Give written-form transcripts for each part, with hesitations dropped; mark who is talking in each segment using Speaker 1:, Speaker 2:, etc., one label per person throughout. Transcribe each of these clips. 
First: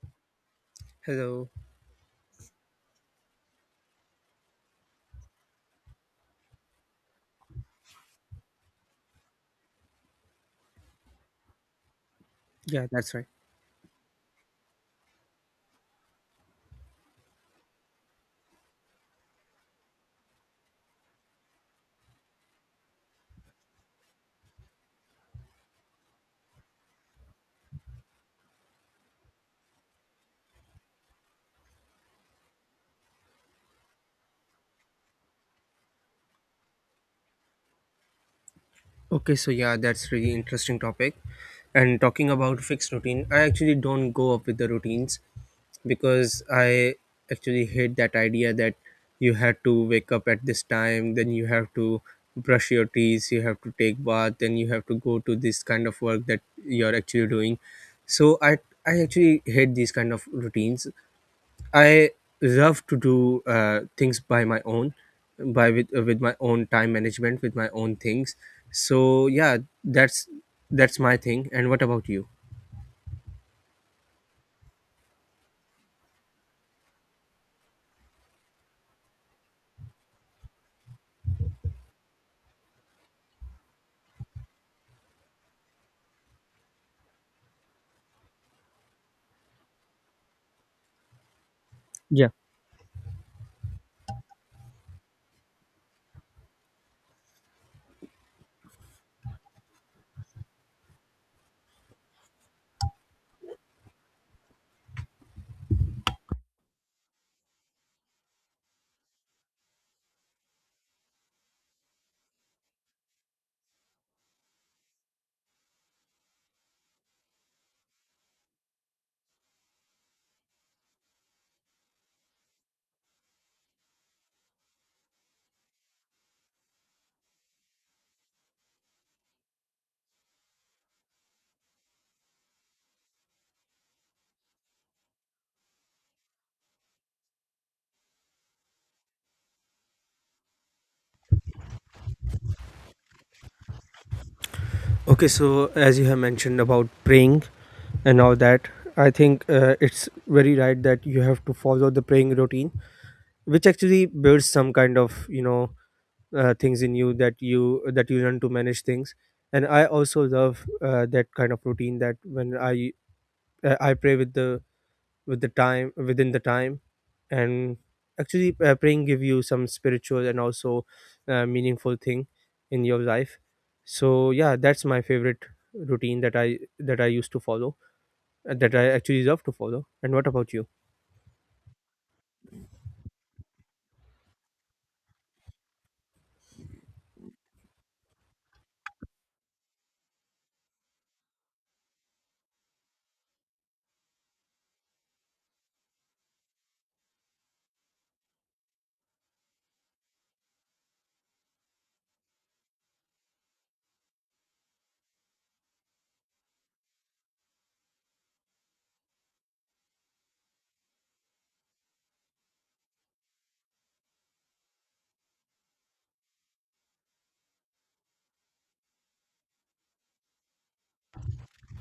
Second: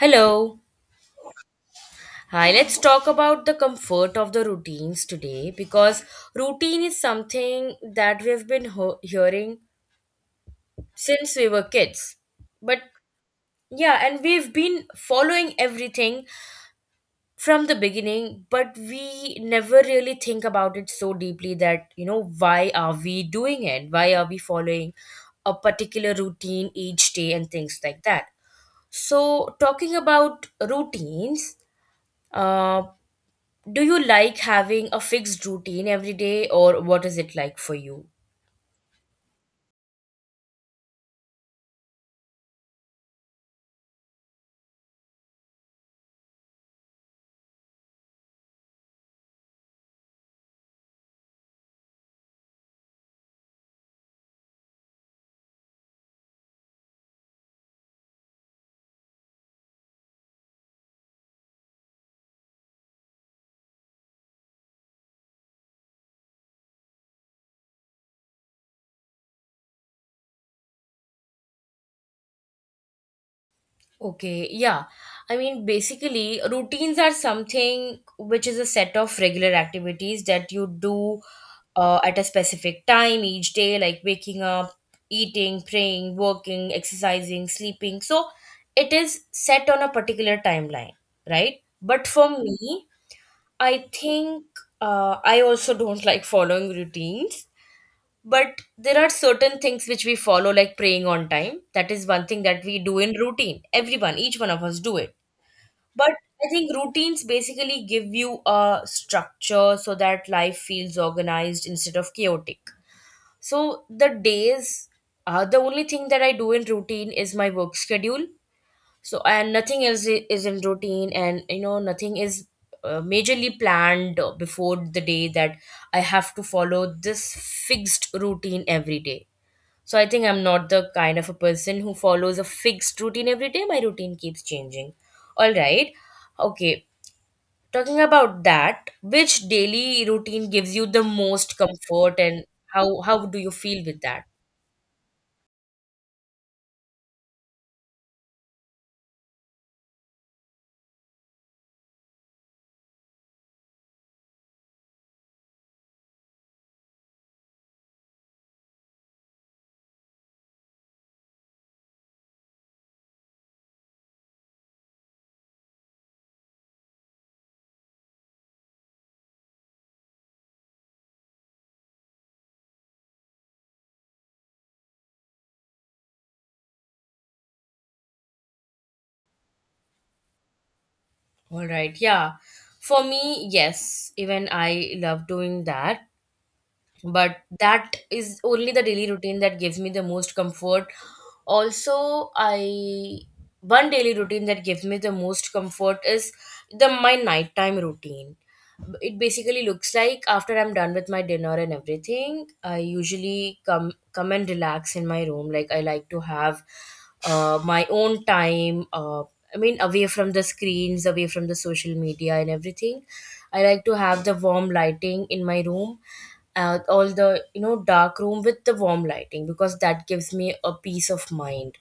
Speaker 1: Hello.
Speaker 2: Hello.
Speaker 1: Hi, let's talk about the comfort of the routines today because routine is something that we've been hearing since we were kids. But
Speaker 2: Yeah, that's right.
Speaker 1: yeah, and we've been following everything from the beginning, but we never really think about it so deeply that, why are we doing it? Why are we following a particular routine each day and things like that? So, talking about routines, uh, do you like having a fixed routine every day, or what is it like for you?
Speaker 2: Okay, so yeah, that's really interesting topic. And talking about fixed routine, I actually don't go up with the routines because I actually hate that idea that you have to wake up at this time, then you have to brush your teeth, you have to take bath, then you have to go to this kind of work that you're actually doing. So I actually hate these kind of routines. I love to do things by my own, by with my own time management, with my own things. So yeah, that's that's my thing. And what about you?
Speaker 1: Okay, yeah. I mean, basically, routines are something which is a set of regular activities that you do at a specific time each day, like waking up, eating, praying, working, exercising, sleeping. So it is set on a particular timeline, right? But
Speaker 2: Yeah.
Speaker 1: for me, I think I also don't like following routines. But there are certain things which we follow, like praying on time. That is one thing that we do in routine. Everyone, each one of us do it. But I think routines basically give you a structure so that life feels organized instead of chaotic. So the days, the only thing that I do in routine is my work schedule. So and nothing else is in routine, and nothing is majorly planned before the day that I have to follow this fixed routine every day. So I think I'm not the kind of a person who follows a fixed routine every day. My routine keeps changing. All right. Okay. Talking about that, which daily routine gives you the most comfort and how do you feel with that?
Speaker 2: Okay. So as you have mentioned about praying and all that, I think it's very right that you have to follow the praying routine, which actually builds some kind of things in you that you learn to manage things. And I also love that kind of routine that when I pray with the time within the time. And actually praying give you some spiritual and also meaningful thing in your life. So yeah, that's my favorite routine that I used to follow, that I actually love to follow. And what about you?
Speaker 1: All right. Yeah. For me, yes, even I love doing that. But that is only the daily routine that gives me the most comfort. Also, I one daily routine that gives me the most comfort is the my nighttime routine. It basically looks like after I'm done with my dinner and everything, I usually come and relax in my room. Like, I like to have my own time, I mean away from the screens, away from the social media and everything. I like to have the warm lighting in my room, all the dark room with the warm lighting because that gives me a peace of mind.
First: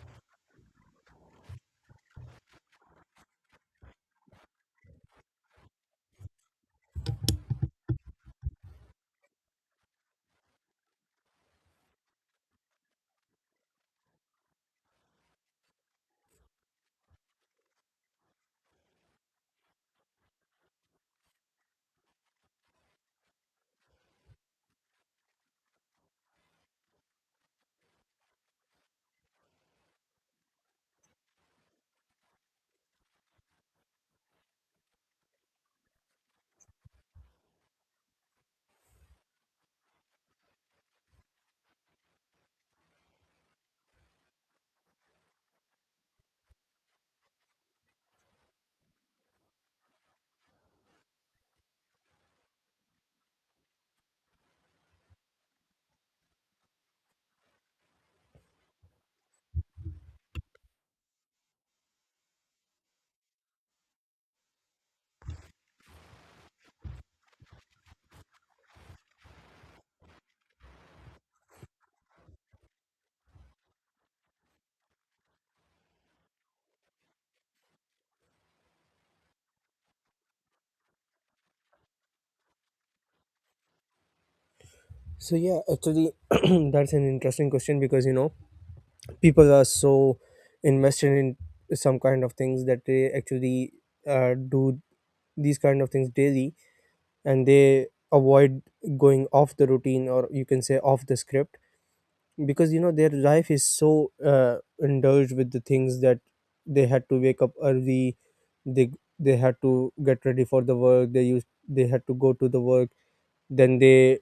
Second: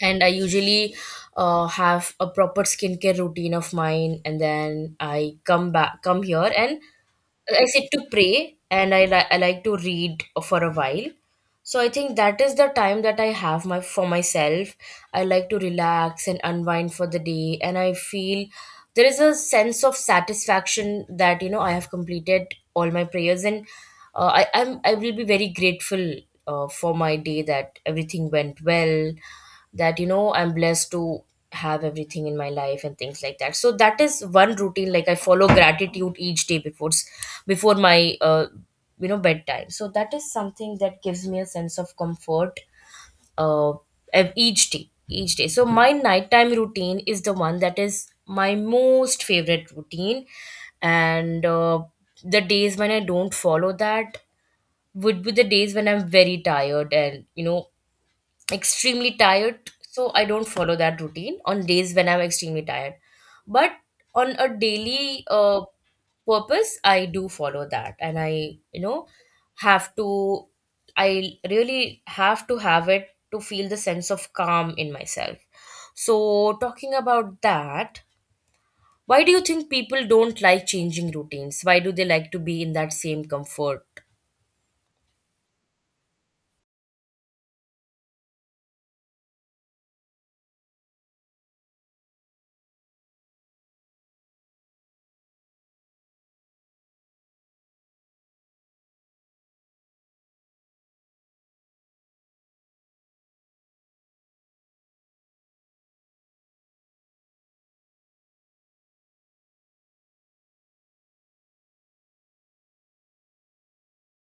Speaker 1: And I usually have a proper skincare routine of mine, and then I come back, come here, and I sit to pray, and I like to read for a while. So I think that is the time that I have my for myself. I like to relax and unwind for the day, and I feel there is a sense of satisfaction that I have completed all my prayers, and I will be very grateful for my day that everything went well, that I'm blessed to have everything in my life and things like that. So that is one routine, like I follow gratitude each day before before my bedtime. So that is something that gives me a sense of comfort, uh, each day. So my nighttime routine is the one that is my most favorite routine. And the days when I don't follow that would be the days when I'm very tired, and extremely tired. So I don't follow that routine on days when I'm extremely tired. But on a daily purpose, I do follow that. And I you know have to, I really have to have it to feel the sense of calm in myself. So, talking about that, why do you think people don't like changing routines? Why do they like to be in that same comfort?
Speaker 2: So yeah, actually that's an interesting question because you know people are so invested in some kind of things that they actually do these kind of things daily, and they avoid going off the routine, or you can say off the script, because you know their life is so indulged with the things that they had to wake up early. They they had to get ready for the work, they had to go to the work, then they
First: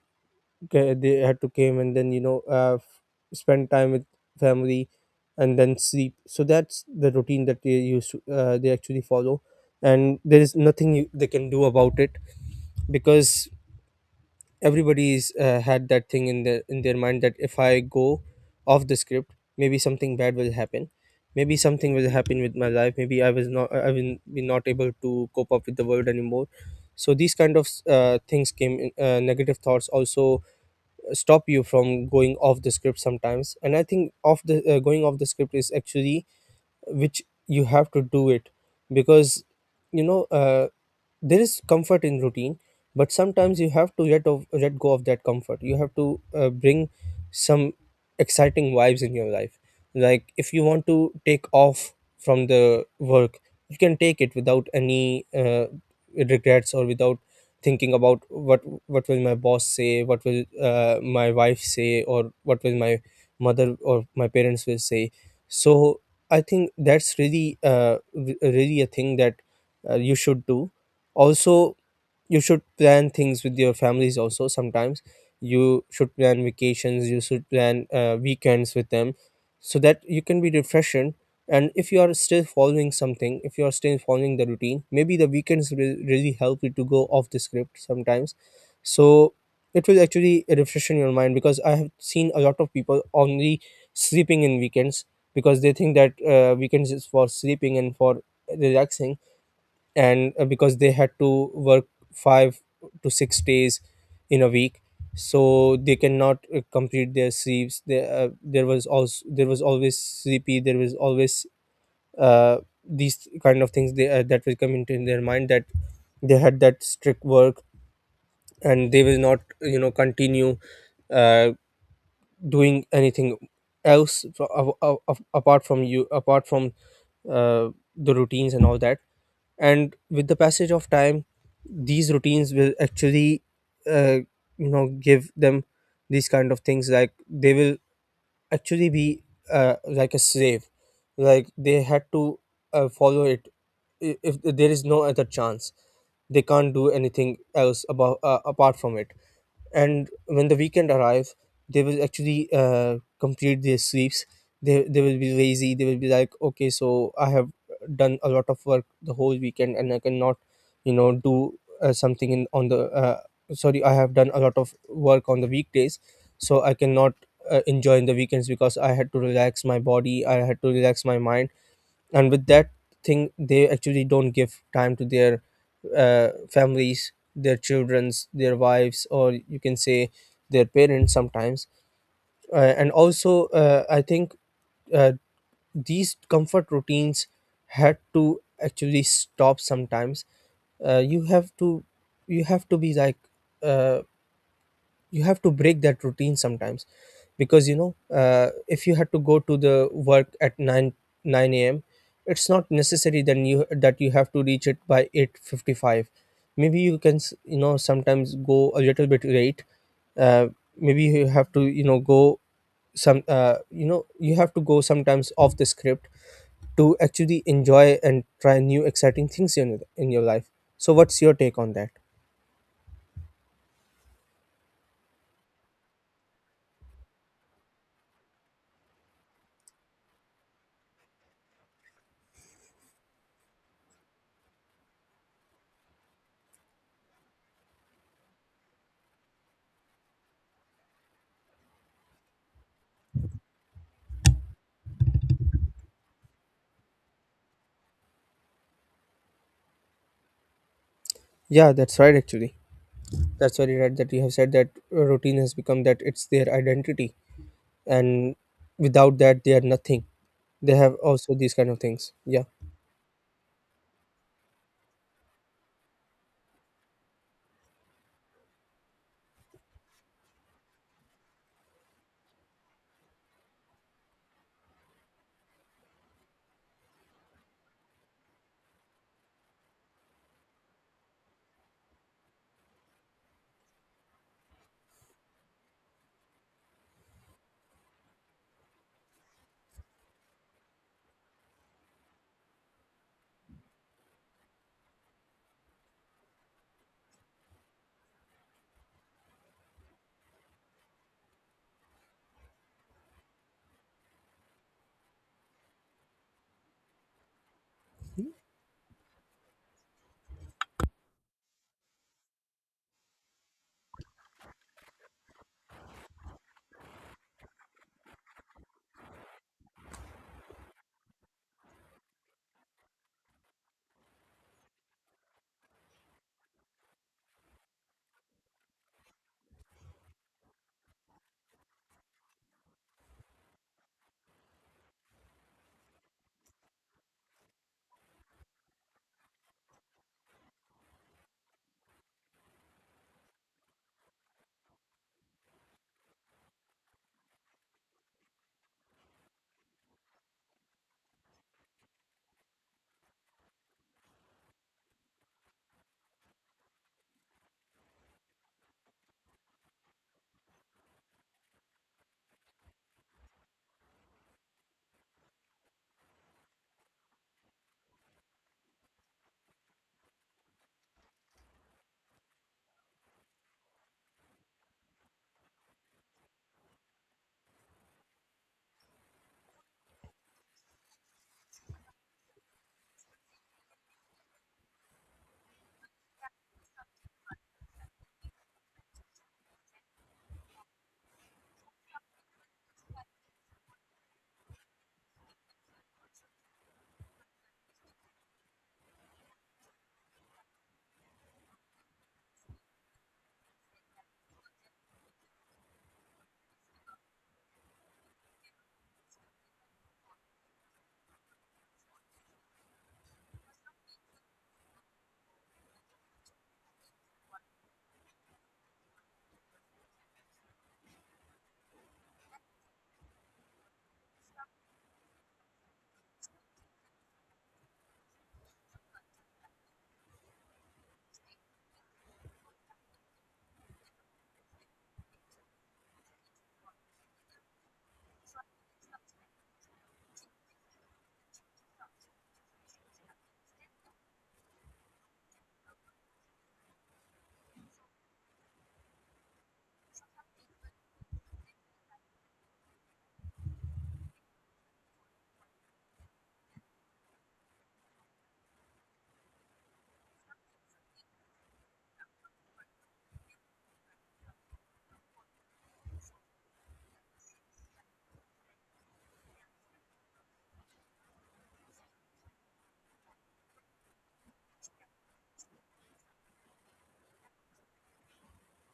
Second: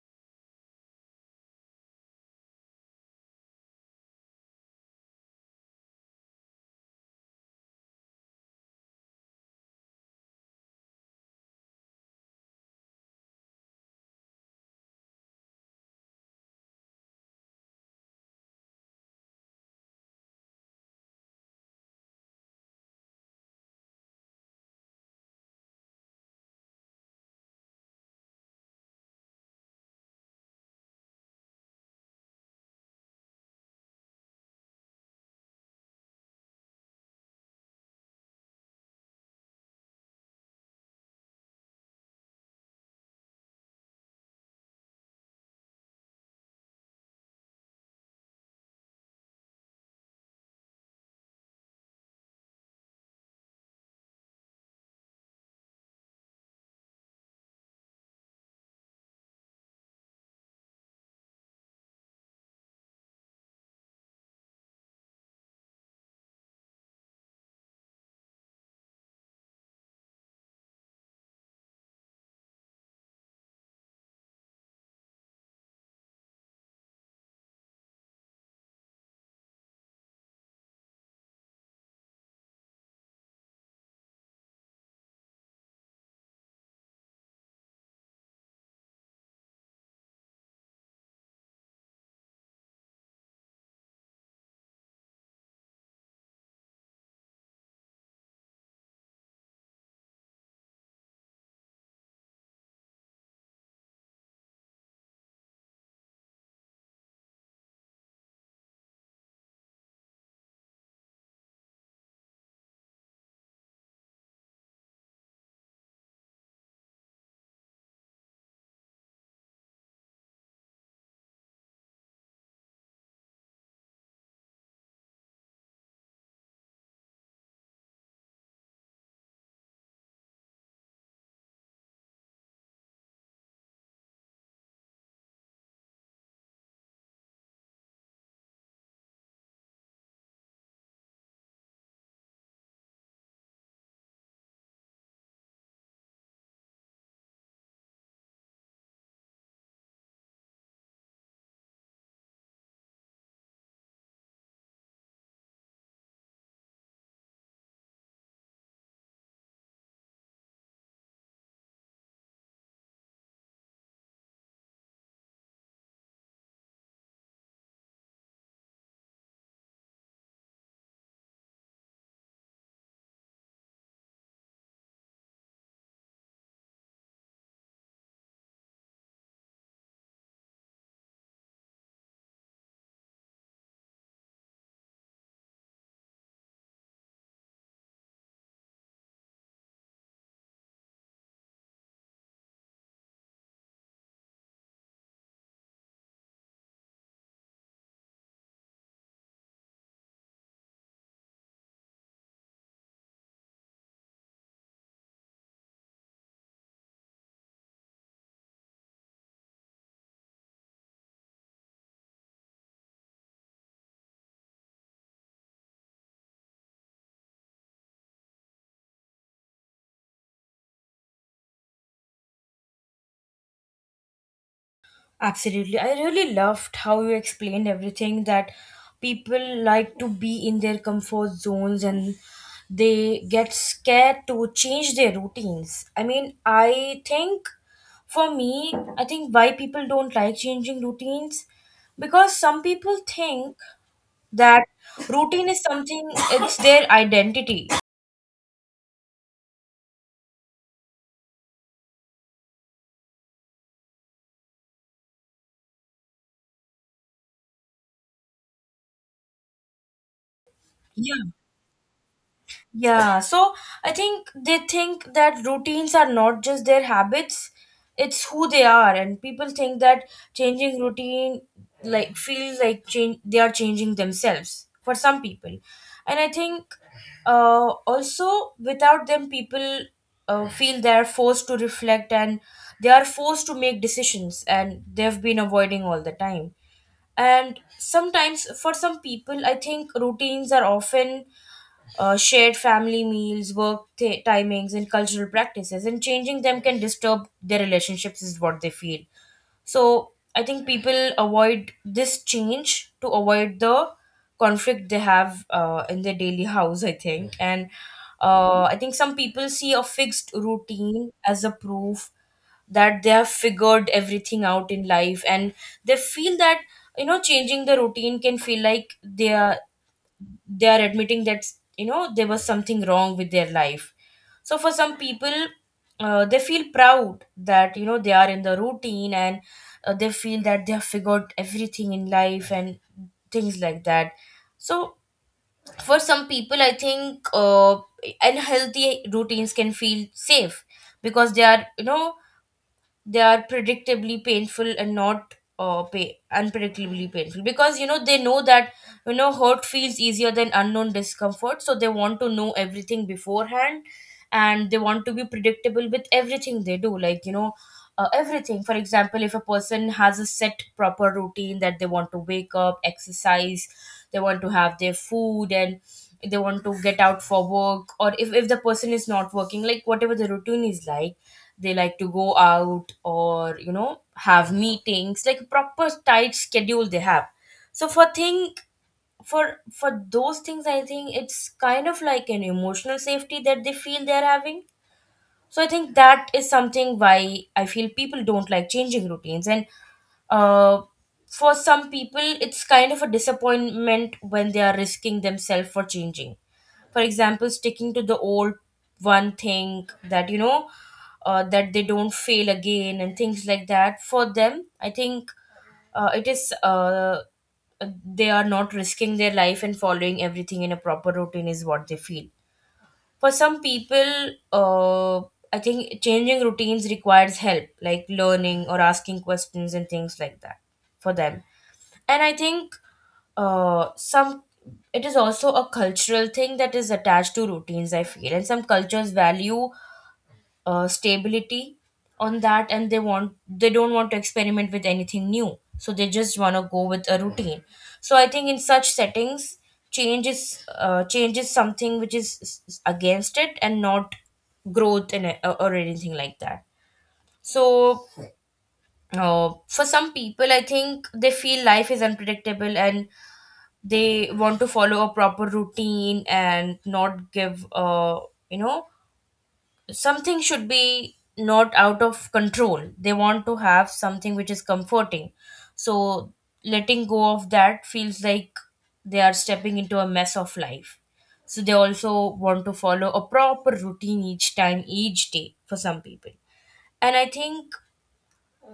Speaker 2: they had to came, and then you know spend time with family, and then sleep. So that's the routine that they actually follow, and there is nothing they can do about it, because everybody's had that thing in their mind that if I go off the script, maybe something bad will happen. Maybe something will happen with my life. Maybe I will be not able to cope up with the world anymore. So these kind of things came in. Negative thoughts also stop you from going off the script sometimes. And I think off the going off the script is actually which you have to do it, because you know there is comfort in routine, but sometimes you have to let go of that comfort. You have to bring some exciting vibes in your life. Like if you want to take off from the work, you can take it without any regrets, or without thinking about what will my boss say, what will my wife say, or what will my mother or my parents will say. So I think that's really really a thing that you should do. Also, you should plan things with your families also sometimes. You should plan vacations, you should plan weekends with them, so that you can be refreshed. And if you are still following something, if you are still following the routine, maybe the weekends will really help you to go off the script sometimes. So it will actually refreshen your mind, because I have seen a lot of people only sleeping in weekends, because they think that weekends is for sleeping and for relaxing. And because they had to work 5 to 6 days in a week, so they cannot complete their sleeps. There was always sleepy, there was always uh, these kind of things that will come into in their mind, that they had that strict work, and they will not you know continue uh, doing anything else apart from uh, the routines and all that. And with the passage of time, these routines will actually uh, give them these kind of things, like they will actually be like a slave, like they had to follow it. If there is no other chance, they can't do anything else about apart from it. And when the weekend arrives, they will actually complete their sweeps. They will be lazy. They will be like, okay, so I have done a lot of work the whole weekend, and I cannot you know do something in on the sorry, I have done a lot of work on the weekdays, so I cannot enjoy in the weekends, because I had to relax my body, I had to relax my mind. And with that thing, they actually don't give time to their families, their childrens, their wives, or you can say their parents sometimes. And also I think uh, these comfort routines had to actually stop sometimes. uh, you have to you have to be like, uh, you have to break that routine sometimes. Because you know if you had to go to the work at 9 a.m, it's not necessary then you that you have to reach it by 8:55. Maybe you can you know sometimes go a little bit late. uh, Maybe you have to you know go some you know, you have to go sometimes off the script to actually enjoy and try new exciting things in your life. So what's your take on that?
Speaker 1: Absolutely. I really loved how you explained everything, that people like to be in their comfort zones and they get scared to change their routines. I mean, I think for me, I think why people don't like changing routines, because some people think that routine is something, it's their identity.
Speaker 2: Yeah, that's right, actually. That's very right that you have said, that routine has become that it's their identity, and without that they are nothing. They have
Speaker 1: Yeah.
Speaker 2: also these kind of things, yeah.
Speaker 1: Yeah, so I think they think that routines are not just their habits, it's who they are. And people think that changing routine like feels like change, they are changing themselves for some people. And I think also without them people feel they are forced to reflect, and they are forced to make decisions, and they've been avoiding all the time. And sometimes for some people I think routines are often shared family meals, work timings, and cultural practices, and changing them can disturb their relationships, is what they feel. So I think people avoid this change to avoid the conflict they have in their daily house, I think. And I think some people see a fixed routine as a proof that they have figured everything out in life, and they feel that changing the routine can feel like they are admitting that there was something wrong with their life. So for some people, they feel proud that they are in the routine, and they feel that they have figured everything in life and things like that. So for some people I think, unhealthy routines can feel safe because they are, they are predictably painful and not unpredictably painful, because they know that, hurt feels easier than unknown discomfort. So they want to know everything beforehand, and they want to be predictable with everything they do, like, everything. For example, if a person has a set proper routine that they want to wake up, exercise, they want to have their food, and they want to get out for work, or if the person is not working, like whatever the routine is, like they like to go out or have meetings, like proper tight schedule they have. So for those things, I think it's kind of like an emotional safety that they feel they're having. So I think that is something why I feel people don't like changing routines. And uh for some people it's kind of a disappointment when they are risking themselves for changing. For example, sticking to the old one thing, that that they don't fail again and things like that. For them I think, it is they are not risking their life and following everything in a proper routine is what they feel. For some people, uh, I think changing routines requires help, like learning or asking questions and things like that, for them. And I think some it is also a cultural thing that is attached to routines, I feel, and some cultures value stability on that, and they want, they don't want to experiment with anything new, so they just want to go with a routine. So I think in such settings, change is something which is against it, and not growth and or anything like that. So for some people I think they feel life is unpredictable, and they want to follow a proper routine and not give you know something, should be not out of control, they want to have something which is comforting. So letting go of that feels like they are stepping into a mess of life. So they also want to follow a proper routine each time, each day, for some people. And I think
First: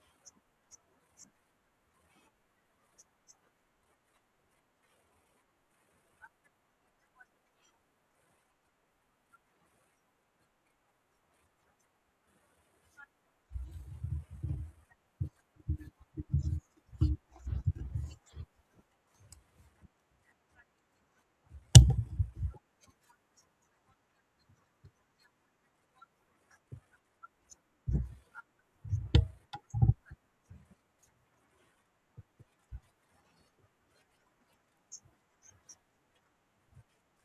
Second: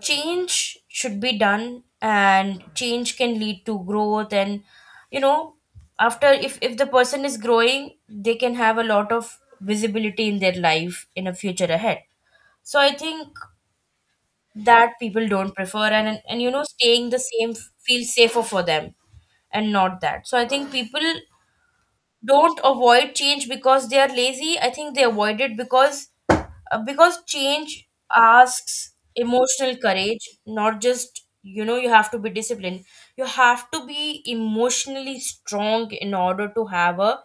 Speaker 1: change should be done, and change can lead to growth, and you know after, if the person is growing, they can have a lot of visibility in their life in a future ahead. So I think that people don't prefer, and staying the same feels safer for them and not that. So I think people don't avoid change because they are lazy, I think they avoid it because, because change asks emotional courage, not just, you have to be disciplined, you have to be emotionally strong in order to have a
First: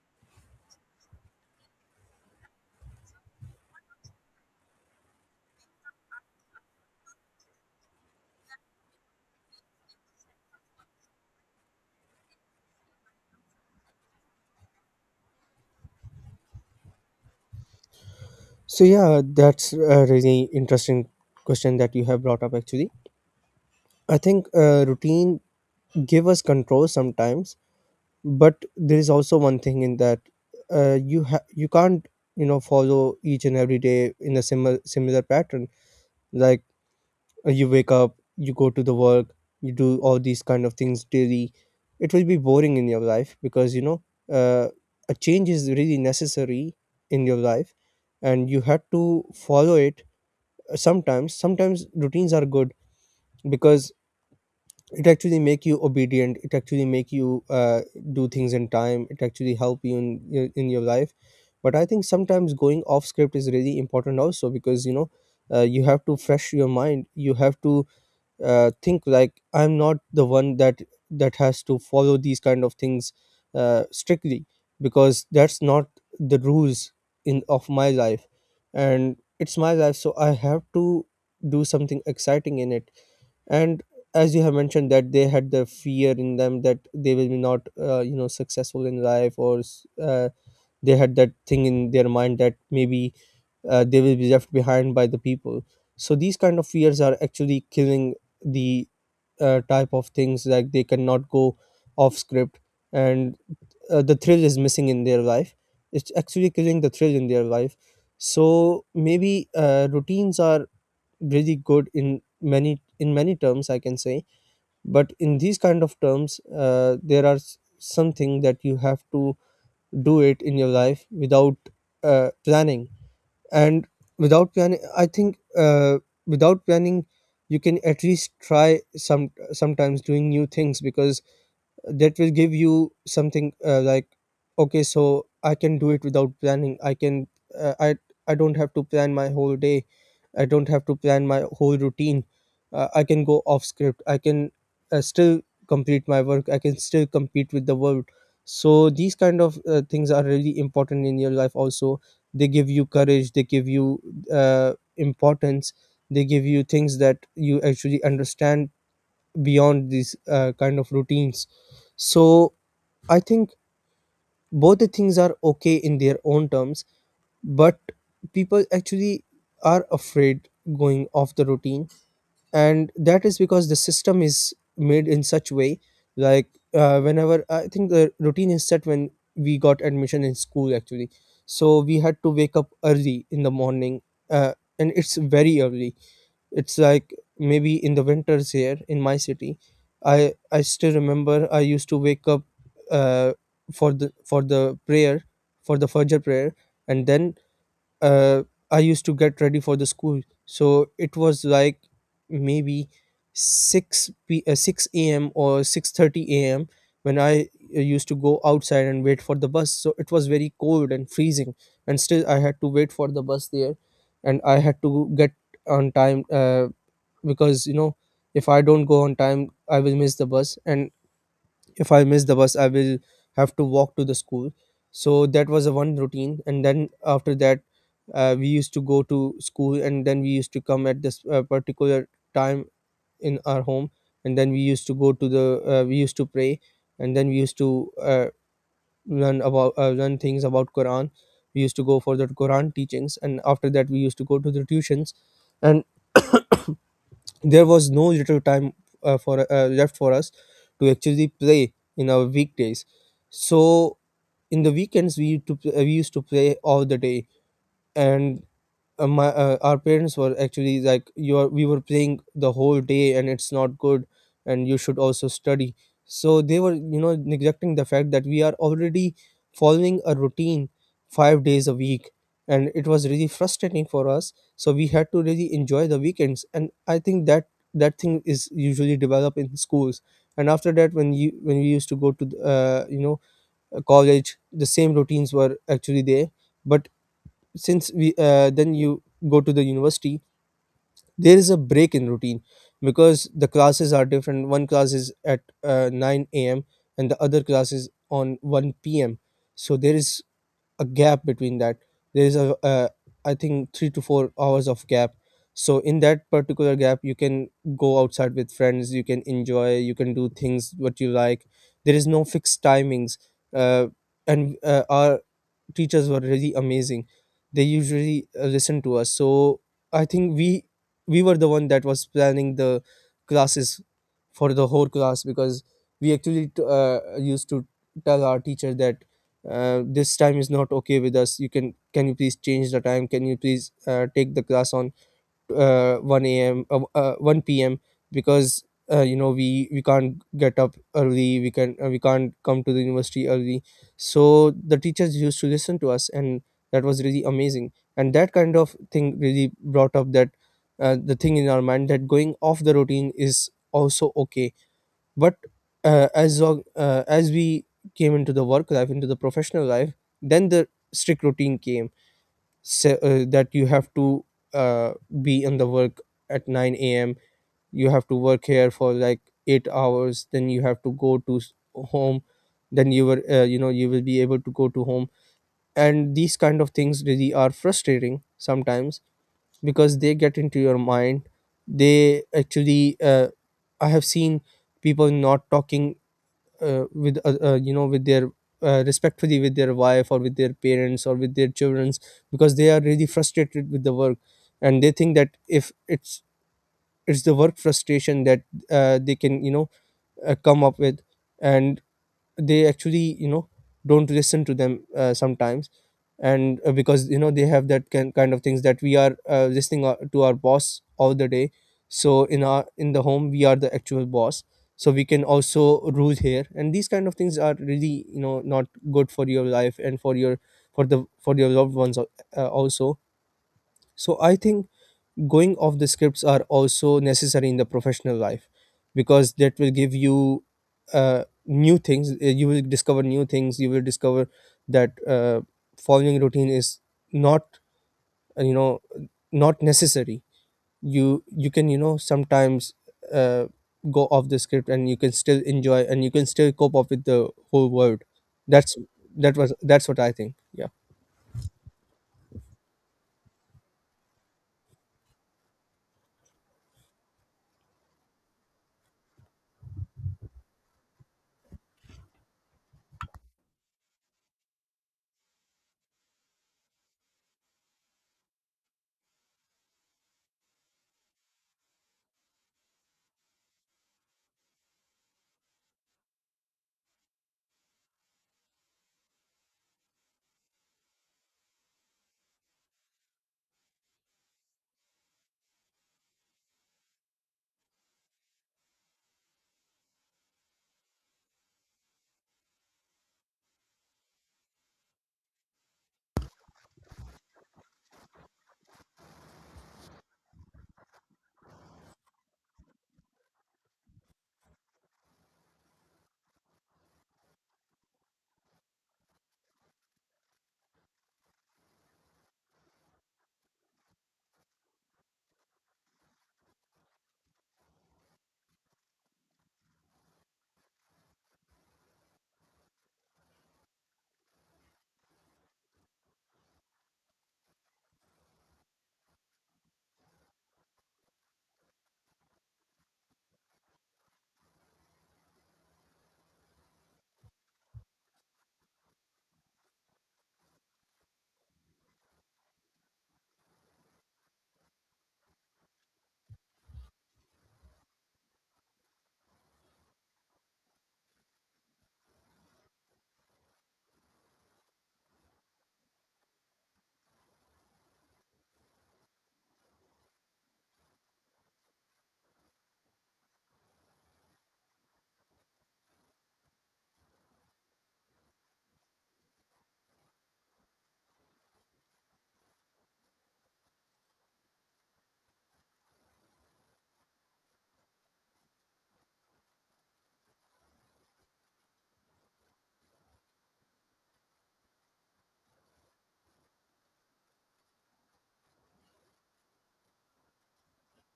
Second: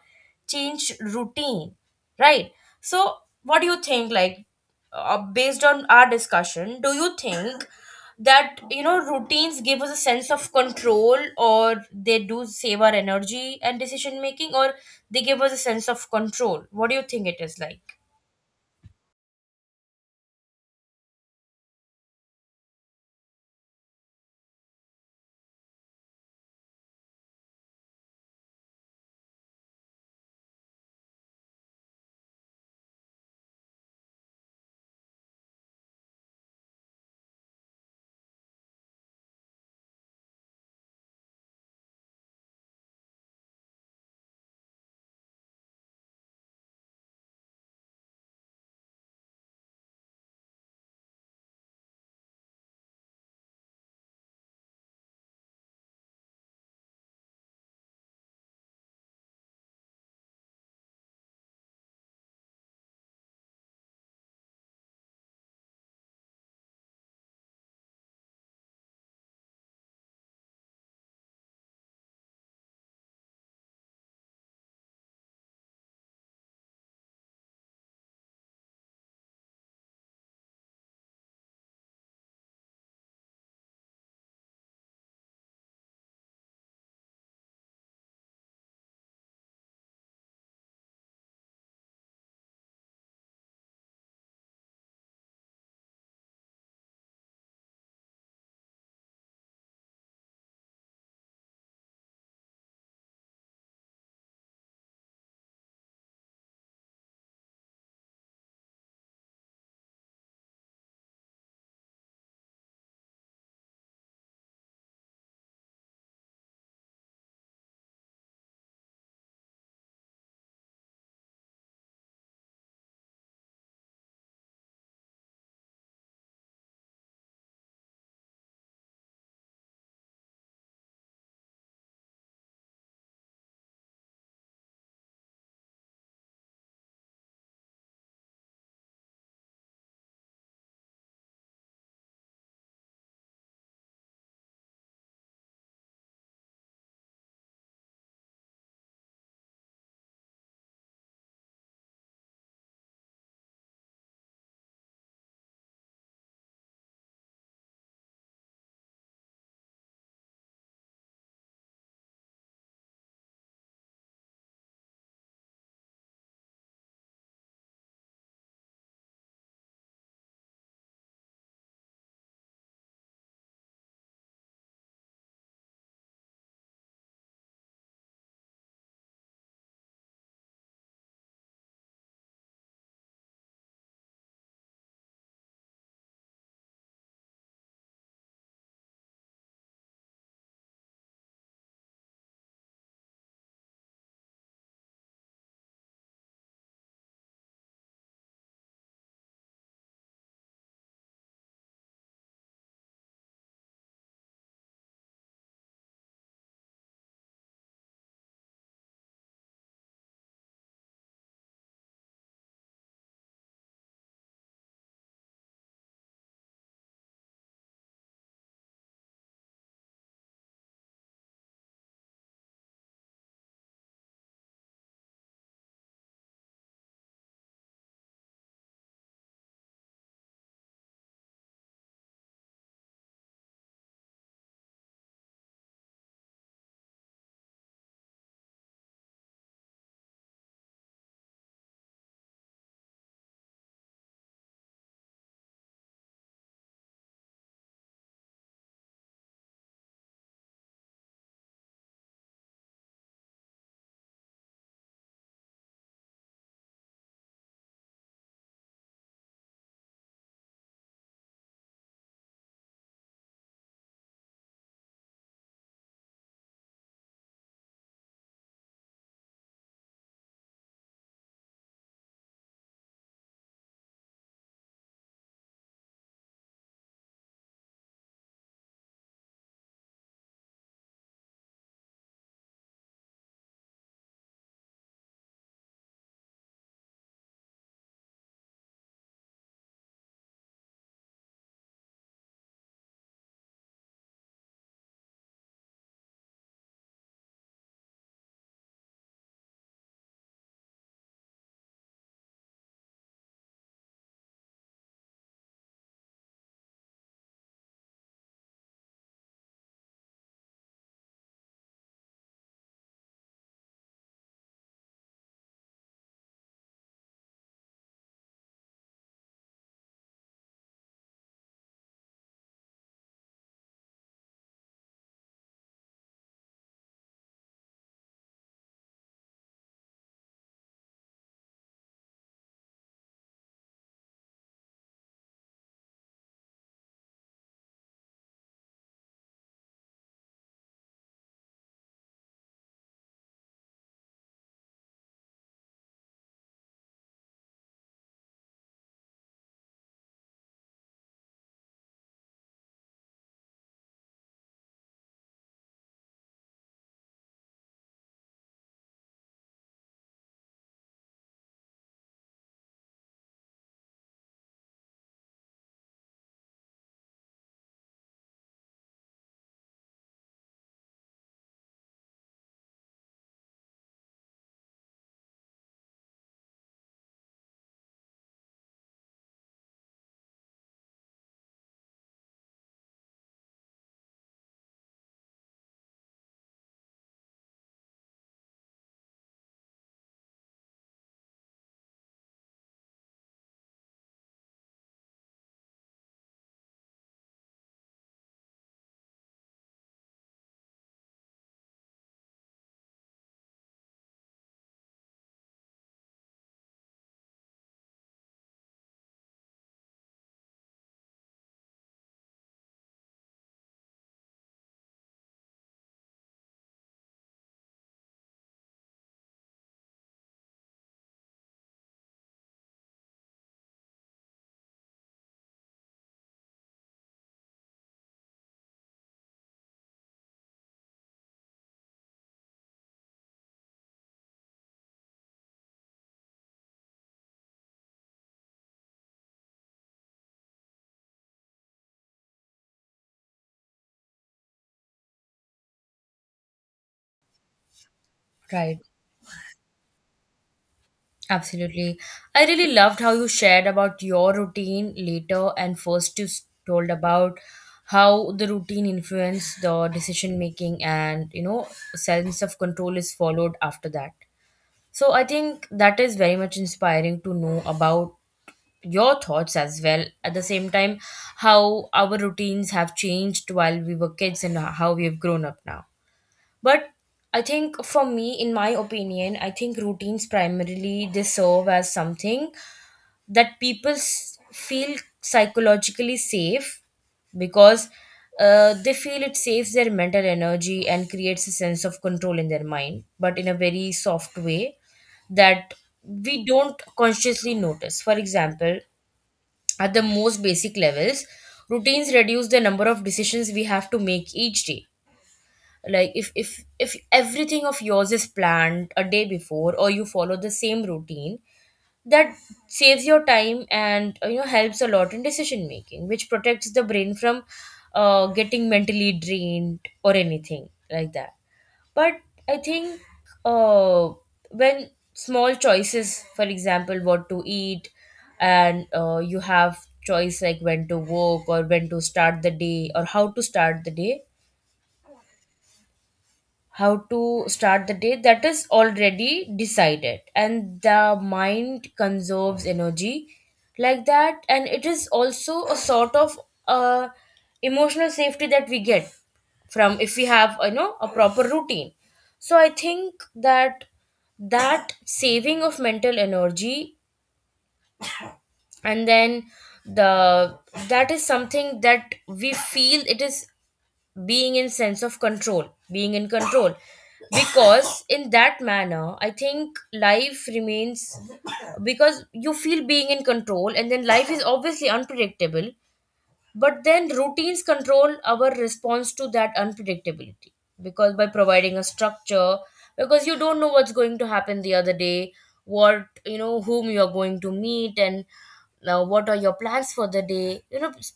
Speaker 1: change routine, right? So what do you think, like, based on our discussion, do you think that routines give us a sense of control, or they do save our energy and decision making, or they give us a sense of control? What do you think it is like?
Speaker 2: So yeah, that's a really interesting question that you have brought up, actually. I think routine give us control sometimes, but there is also one thing in that, you you can't you know follow each and every day in a similar pattern. Like you wake up, you go to the work, you do all these kind of things daily. It will be boring in your life, because you know uh, a change is really necessary in your life, and you have to follow it. Sometimes routines are good, because it actually make you obedient, it actually make you uh, do things in time, it actually help you in your life. But I think sometimes going off script is really important also, because you know you have to fresh your mind. You have to think, like, I'm not the one that has to follow these kind of things strictly, because that's not the rules in of my life. And it's my life, so I have to do something exciting in it. And as you have mentioned that they had the fear in them that they will be not you know successful in life, or they had that thing in their mind that maybe they will be left behind by the people. So these kind of fears are actually killing the type of things, like they cannot go off script. And the thrill is missing in their life. It's actually killing the thrill in their life. So maybe routines are really good in many terms, I can say. But in these kind of terms, there are something that you have to do it in your life without planning. And without planning, I think, without planning you can at least try some sometimes doing new things, because that will give you something, like, okay, so I can do it without planning. I can uh, i I don't have to plan my whole day. I don't have to plan my whole routine. I can go off script. I can still complete my work. I can still compete with the world. So these kind of things are really important in your life also. They give you courage, they give you importance, they give you things that you actually understand beyond these kind of routines. So I think both the things are okay in their own terms, but people actually are afraid going off the routine. And that is because the system is made in such way. Like whenever, I think the routine is set when we got admission in school, actually. So we had to wake up early in the morning, uh, and it's very early. It's like maybe in the winters here in my city, I still remember I used to wake up uh, for the for the prayer for the Fajr prayer, and then uh, I used to get ready for the school. So it was like maybe six a.m. or 6:30 a.m. When I used to go outside and wait for the bus. So it was very cold and freezing, and still I had to wait for the bus there, and I had to get on time. Because you know if I don't go on time I will miss the bus, and if I miss the bus I will have to walk to the school. So that was a one routine, and then after that we used to go to school, and then we used to come at this particular time in our home. And then we used to go to the we used to pray, and then we used to learn about learn things about quran. We used to go for the quran teachings, and after that we used to go to the tuitions. And there was no little time for left for us to actually play in our weekdays. So in the weekends we used to we used to play all the day. And my our parents were actually like, you're we were playing the whole day and it's not good, and you should also study. So they were, you know, neglecting the fact that we are already following a routine 5 days a week, and it was really frustrating for us. So we had to really enjoy the weekends, and I think that that thing is usually developed in schools. And after that, when you when we used to go to the, college, the same routines were actually there. But since we then you go to the university, there is a break in routine, because the classes are different. One class is at 9 a.m. and the other class is on 1 p.m. So there is a gap between that. There is a, I think, 3 to 4 hours of gap. So in that particular gap you can go outside with friends, you can enjoy, you can do things what you like. There is no fixed timings. Uh, and Our teachers were really amazing. They usually listen to us. So I think we were the one that was planning the classes for the whole class, because we actually used to tell our teacher that this time is not okay with us. You can you please change the time, can you please take the class on 1 a.m. 1 p.m. Because you know we can't get up early. We can we can't come to the university early. So the teachers used to listen to us, and that was really amazing. And that kind of thing really brought up that the thing in our mind that going off the routine is also okay. But as long as we came into the work life, into the professional life, then the strict routine came that you have to uh, be in the work at 9 a.m. You have to work here for like 8 hours, then you have to home. Then you were, you know, you will be able to go to home. And these kind of things really are frustrating sometimes because they get into your mind. They actually I have seen people not talking with you know, with their respectfully with their wife or with their parents or with their childrens, because they are really frustrated with the work. And they think that if it's it's the work frustration that they can, you know, come up with. And they actually, you know, don't listen to them sometimes. And because you know they have that kind of things that we are listening to our boss all the day, so in our in the home we are the actual boss. So we can also rule here, and these kind of things are really, you know, not good for your life and for your for the for your loved ones also. So I think going off the scripts are also necessary in the professional life, because that will give you new things. You will discover new things, you will discover that following routine is not, you know, not necessary. You can, you know, sometimes uh, go off the script, and you can still enjoy, and you can still cope up with the whole world. that's
Speaker 1: Right,
Speaker 2: that was that's what I think. Yeah.
Speaker 1: absolutely. I really loved how you shared about your routine later, and first you told about how the routine influenced the decision making, and, you know, sense of control is followed after that. So I think that is very much inspiring to know about your thoughts as well at the same time how our routines have changed while we were kids and how we have grown up now, but I think for me, in my opinion, I think routines primarily, they serve as something that people feel psychologically safe because they feel it saves their mental energy and creates a sense of control in their mind, but in a very soft way that we don't consciously notice. For example, at the most basic levels, routines reduce the number of decisions we have to make each day. Like if everything of yours is planned a day before or you follow the same routine, that saves your time and you know, helps a lot in decision making, which protects the brain from getting mentally drained or anything like that. But I think, uh, when small choices, for example, what to eat, and you have choice like when to work or when to start the day or how to start the day how to start the day, that is already decided and the mind conserves energy like that. And it is also a sort of uh, emotional safety that we get from, if we have, you know, a proper routine. So I think that, that saving of mental energy, and then the that is something that we feel, it is being in sense of control, being in control, because in that manner I think life remains, because you feel being in control. And then life is obviously unpredictable, but then routines control our response to that unpredictability, because by providing a structure, because you don't know what's going to happen the other day, what, you know, whom you are going to meet, and now what are your plans for the day. You know, s-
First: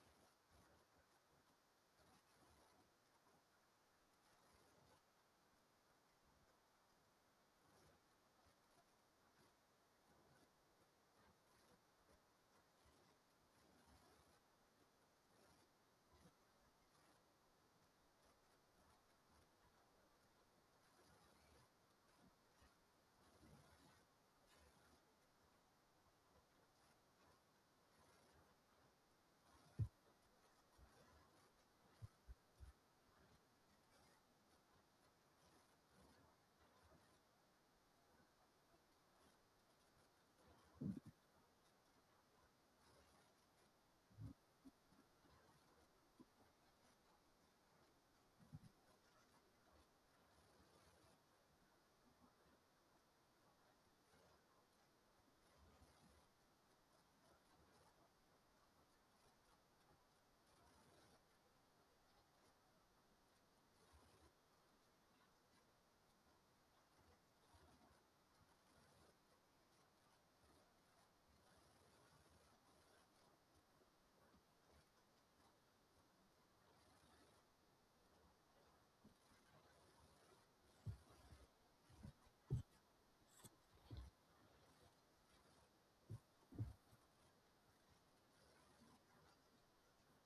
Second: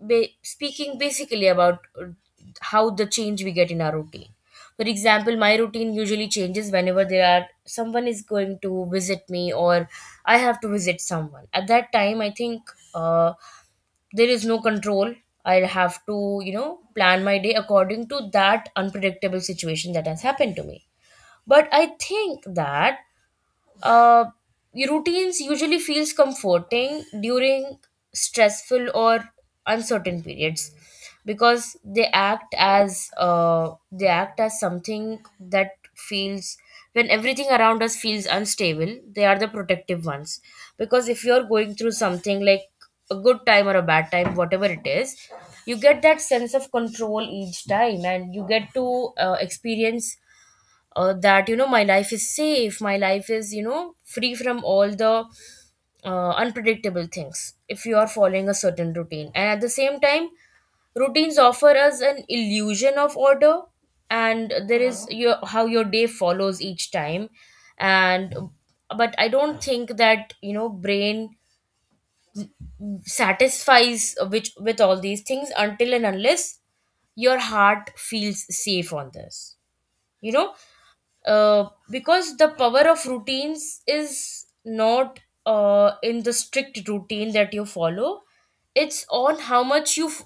Speaker 1: ba- Speaking basically about how the change we get in our routine. For example, my routine usually changes whenever there are someone is going to visit me or I have to visit someone. At that time, I think. Uh, there is no control, I'll have to, you know, plan my day according to that unpredictable situation that has happened to me. But I think that, uh, routines usually feels comforting during stressful or uncertain periods, because they act as something that feels, when everything around us feels unstable, they are the protective ones. Because if you're going through something like a good time or a bad time, whatever it is, you get that sense of control each time and you get to experience that, you know, my life is safe, my life is, you know, free from all the unpredictable things if you are following a certain routine. And at the same time, routines offer us an illusion of order, and there is your, how your day follows each time. And but I don't think that, you know, brain satisfies which with all these things until and unless your heart feels safe on this, you know. Because the power of routines is not in the strict routine that you follow, it's on how much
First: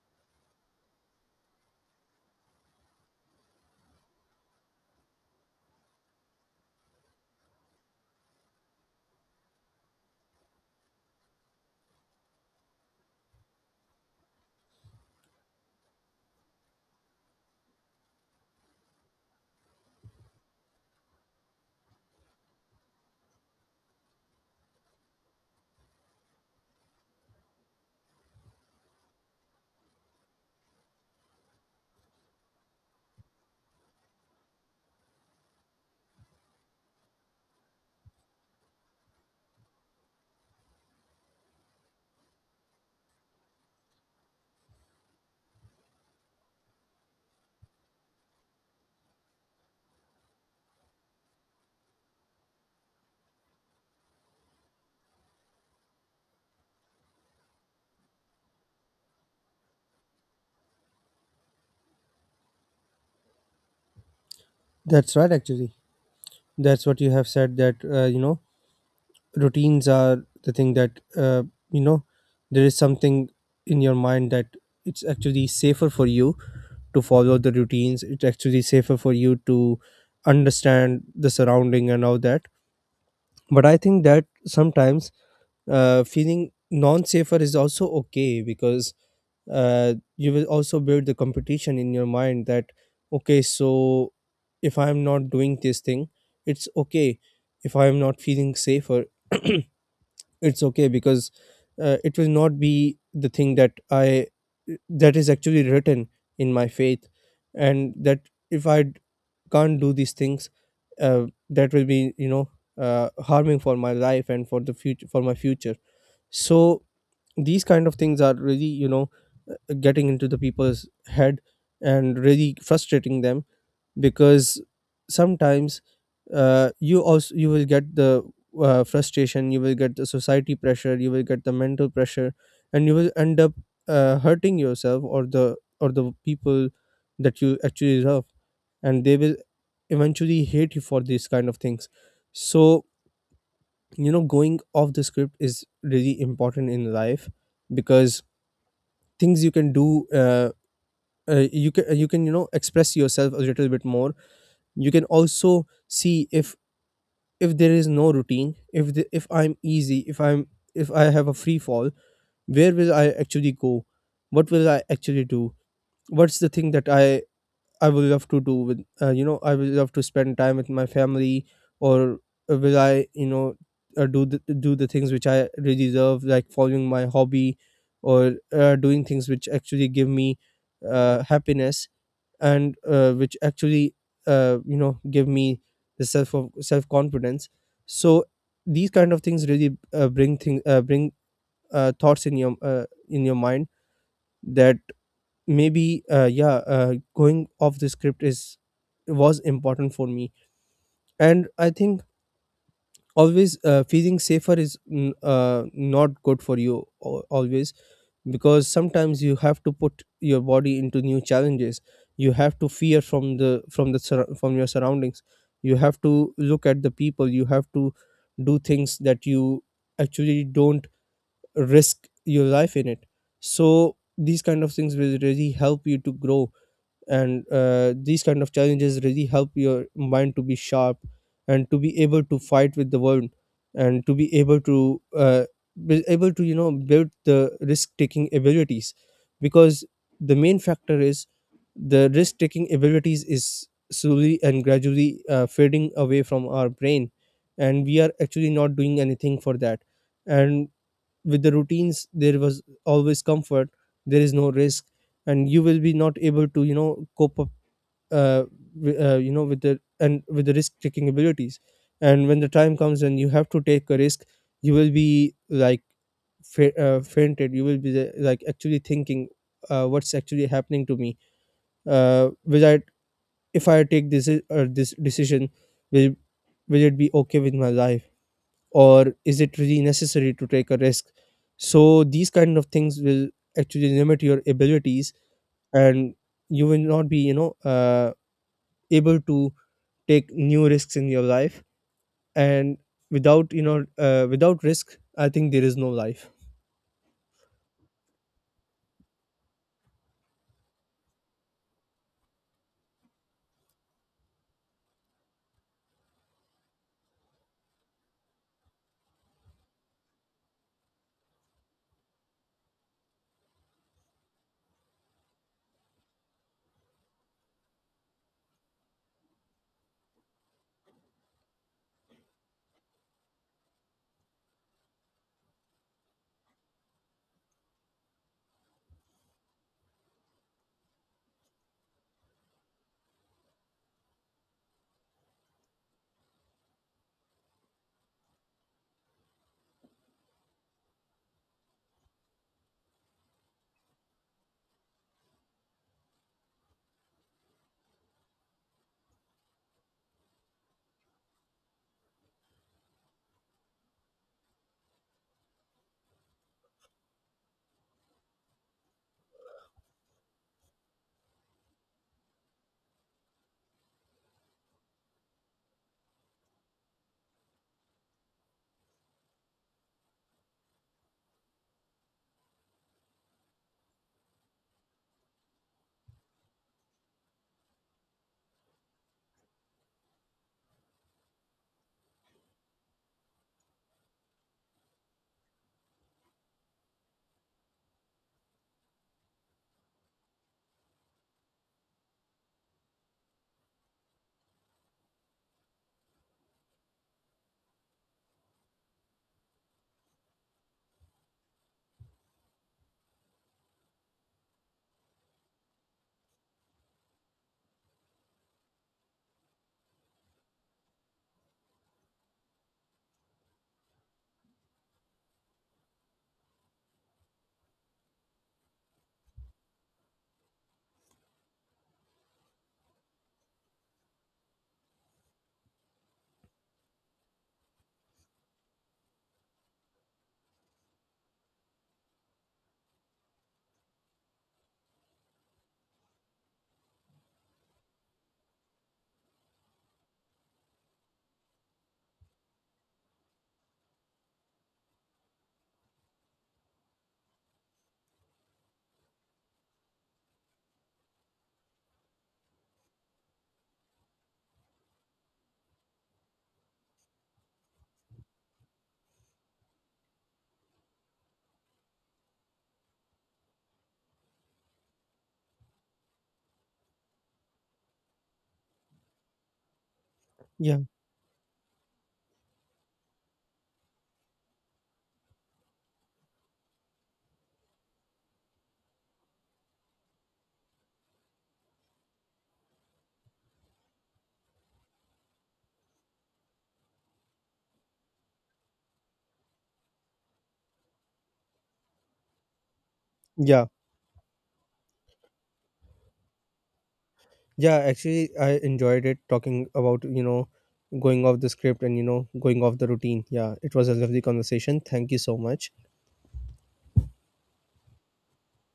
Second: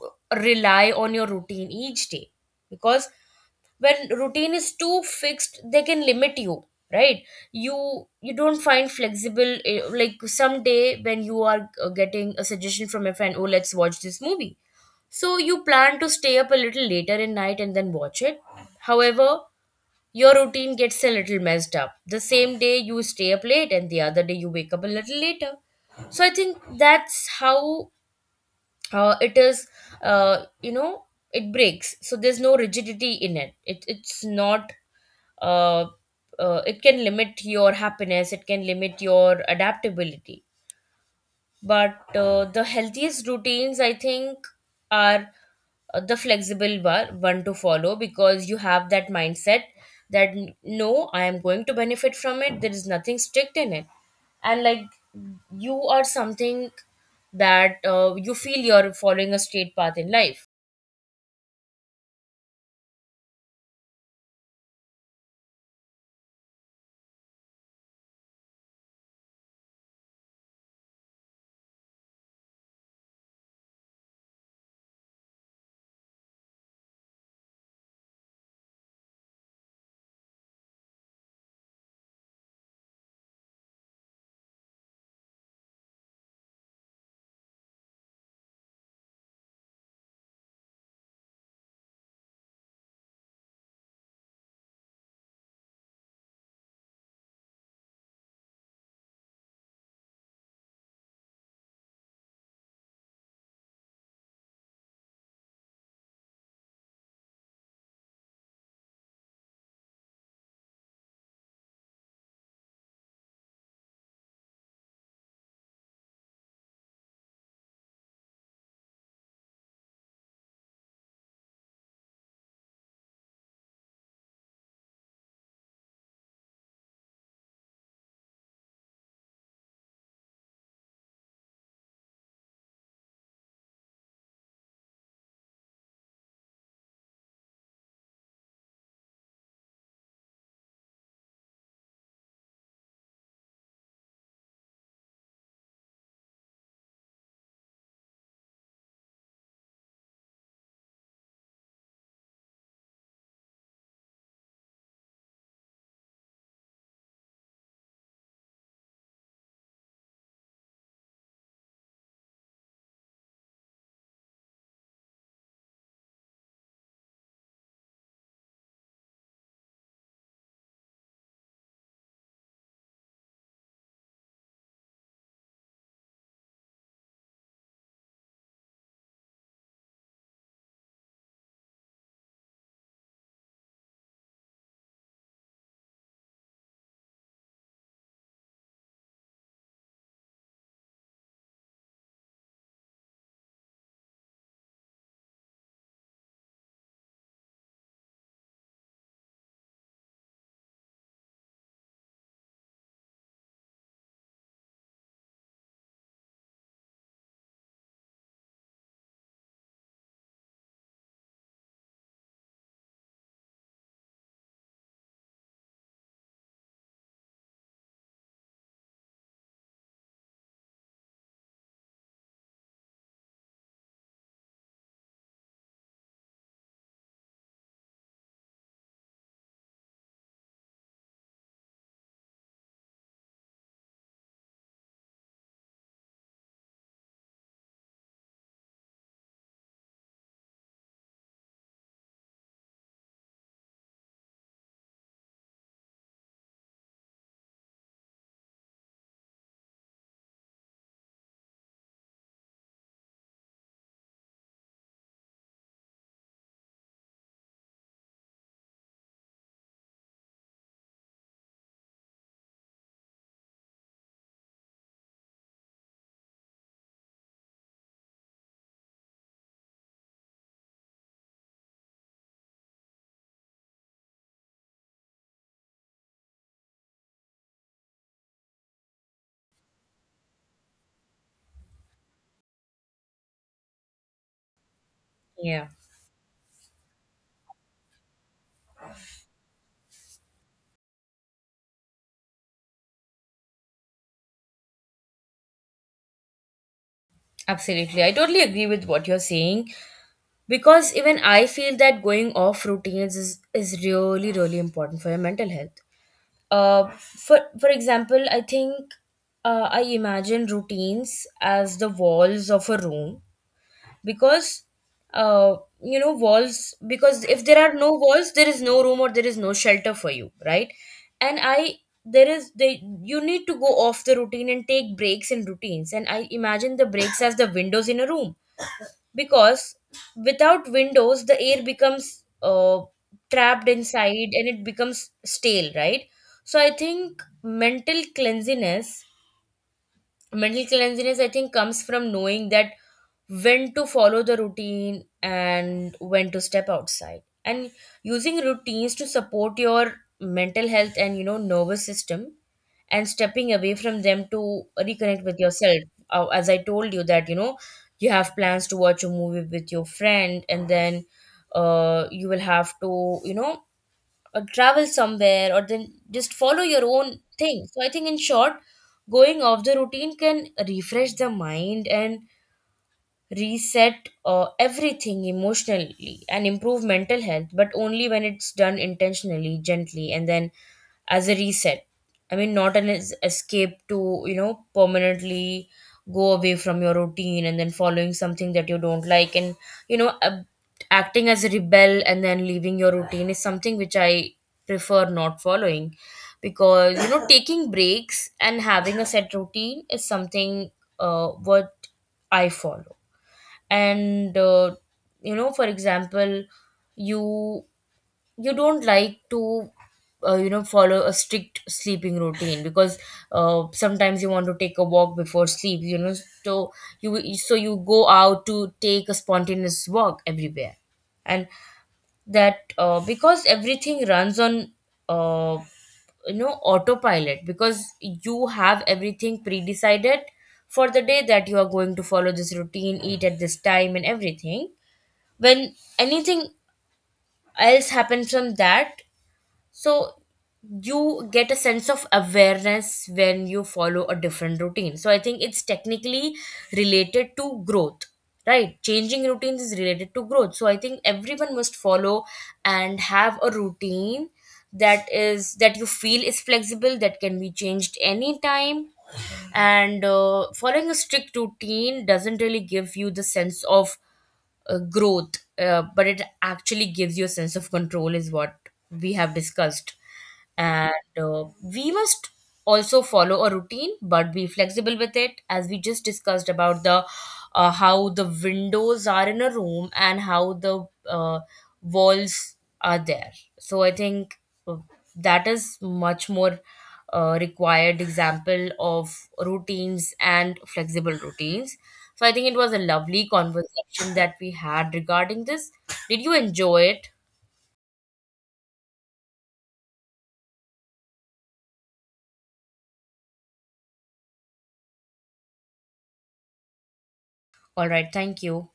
Speaker 1: rely on your routine each day. Because when routine is too fixed, they can limit you, right? You don't find flexible, like someday when you are getting a suggestion from a friend, oh let's watch this movie, so you plan to stay up a little later in night and then watch it. However, your routine gets a little messed up. The same day you stay up late, and the other day you wake up a little later. So I think that's how it is. Uh, you know, it breaks. So there's no rigidity in it. It's not. Uh, it can limit your happiness, it can limit your adaptability, but the healthiest routines, I think, are the flexible bar, one to follow, because you have that mindset that no, I am going to benefit from it, there is nothing strict in it. And like, you are something that you feel you're following a straight path in life.
Speaker 2: That's right, actually. That's what you have said, that, you know, routines are the thing that you know, there is something in your mind that it's actually safer for you to follow the routines. It's actually safer for you to understand the surrounding and all that. But I think that sometimes feeling non-safer is also okay, because you will also build the competition in your mind that, okay, so if I'm not doing this thing, it's okay. If I'm not feeling safer, it's okay, because it will not be the thing that I that is actually written in my faith. And that if can't do these things, that will be, you know, harming for my life and for the future for my future. So these kind of things are really, you know, getting into the people's head and really frustrating them, because sometimes you also you will get the frustration, you will get the society pressure, you will get the mental pressure, and you will end up hurting yourself or the people that you actually love, and they will eventually hate you for these kind of things. So, you know, going off the script is really important in life, because things you can do you can you can, you know, express yourself a little bit more. You can also see if there is no routine, if the, if I'm easy, if I'm if I have a free fall, where will I actually go, what will I actually do, what's the thing that I will love to do with, you know, I will love to spend time with my family, or will I, you know, do the things which I really love, like following my hobby, or doing things which actually give me happiness, and which actually you know, give me the self of self confidence. So these kind of things really bring thoughts in your mind that maybe going off the script is was important for me. And I think always feeling safer is not good for you always, because sometimes you have to put your body into new challenges. You have to fear from the from the from your surroundings. You have to look at the people, you have to do things that you actually don't risk your life in it. So these kind of things will really help you to grow, and these kind of challenges really help your mind to be sharp, and to be able to fight with the world, and to be able to be able to, you know, build the risk taking abilities. Because the main factor is the risk taking abilities is slowly and gradually fading away from our brain, and we are actually not doing anything for that. And with the routines there was always comfort. There is no risk, and you will be not able to, you know, cope up uh, you know, with the and with the risk taking abilities. And when the time comes and you have to take a risk, you will be like fainted. You will be the, like actually thinking, what's actually happening to me, will I, if I take this or this decision, will will it be okay with my life, or is it really necessary to take a risk? So these kind of things will actually limit your abilities.
Speaker 1: Yeah,
Speaker 2: And you will not be, you know, able to take new risks in your life. And without, you know, without risk I think there is no life.
Speaker 1: absolutely, I totally agree with what you're saying, because even I feel that going off routines is really, really important for your mental health. For example, I think I imagine routines as the walls of a room, because, uh, you know, walls, because if there are no walls, there is no room or there is no shelter for you, right? And I there is, they, you need to go off the routine and take breaks in routines, and I imagine the breaks as the windows in a room, because without windows the air becomes trapped inside and it becomes stale, right? So I think mental cleanliness, I think comes from knowing that, when to follow the routine and when to step outside, and using routines to support your mental health and, you know, nervous system, and stepping away from them to reconnect with yourself. As I told you that, you know, you have plans to watch a movie with your friend and then you will have to, you know, or travel somewhere or then just follow your own thing. So I think in short, going off the routine can refresh the mind and reset everything emotionally and improve mental health, but only when it's done intentionally, gently, and then as a reset. I mean, not an escape to, you know, permanently go away from your routine and then following something that you don't like, and, you know, acting as a rebel and then leaving your routine is something which I prefer not following. Because, you know, taking breaks and having a set routine is something, what I follow. And you know, for example, you you don't like to, you know, follow a strict sleeping routine because, sometimes you want to take a walk before sleep, you know. So you so you go out to take a spontaneous walk everywhere, and that because everything runs on uh, you know, autopilot, because you have everything pre-decided for the day, that you are going to follow this routine, eat at this time and everything. When anything else happens from that, so you get a sense of awareness when you follow a different routine. So I think it's technically related to growth, right? Changing routines is related to growth. So I think everyone must follow and have a routine that is, that you feel is flexible, that can be changed anytime. And following a strict routine doesn't really give you the sense of growth, but it actually gives you a sense of control, is what we have discussed.
Speaker 2: Yeah.
Speaker 1: And we must also follow a routine but be flexible with it, as we just discussed about the how the windows are in a room and how the walls are there. So I think uh, that is much more required example of routines and flexible routines. So I think it was a lovely
Speaker 2: Yeah.
Speaker 1: conversation that we had regarding this. Did you enjoy it?
Speaker 2: Yeah, actually I enjoyed it, talking about, you know, going off the script and, you know, going off the routine. Yeah, it was a lovely conversation, thank you so much.
Speaker 1: All right, thank you.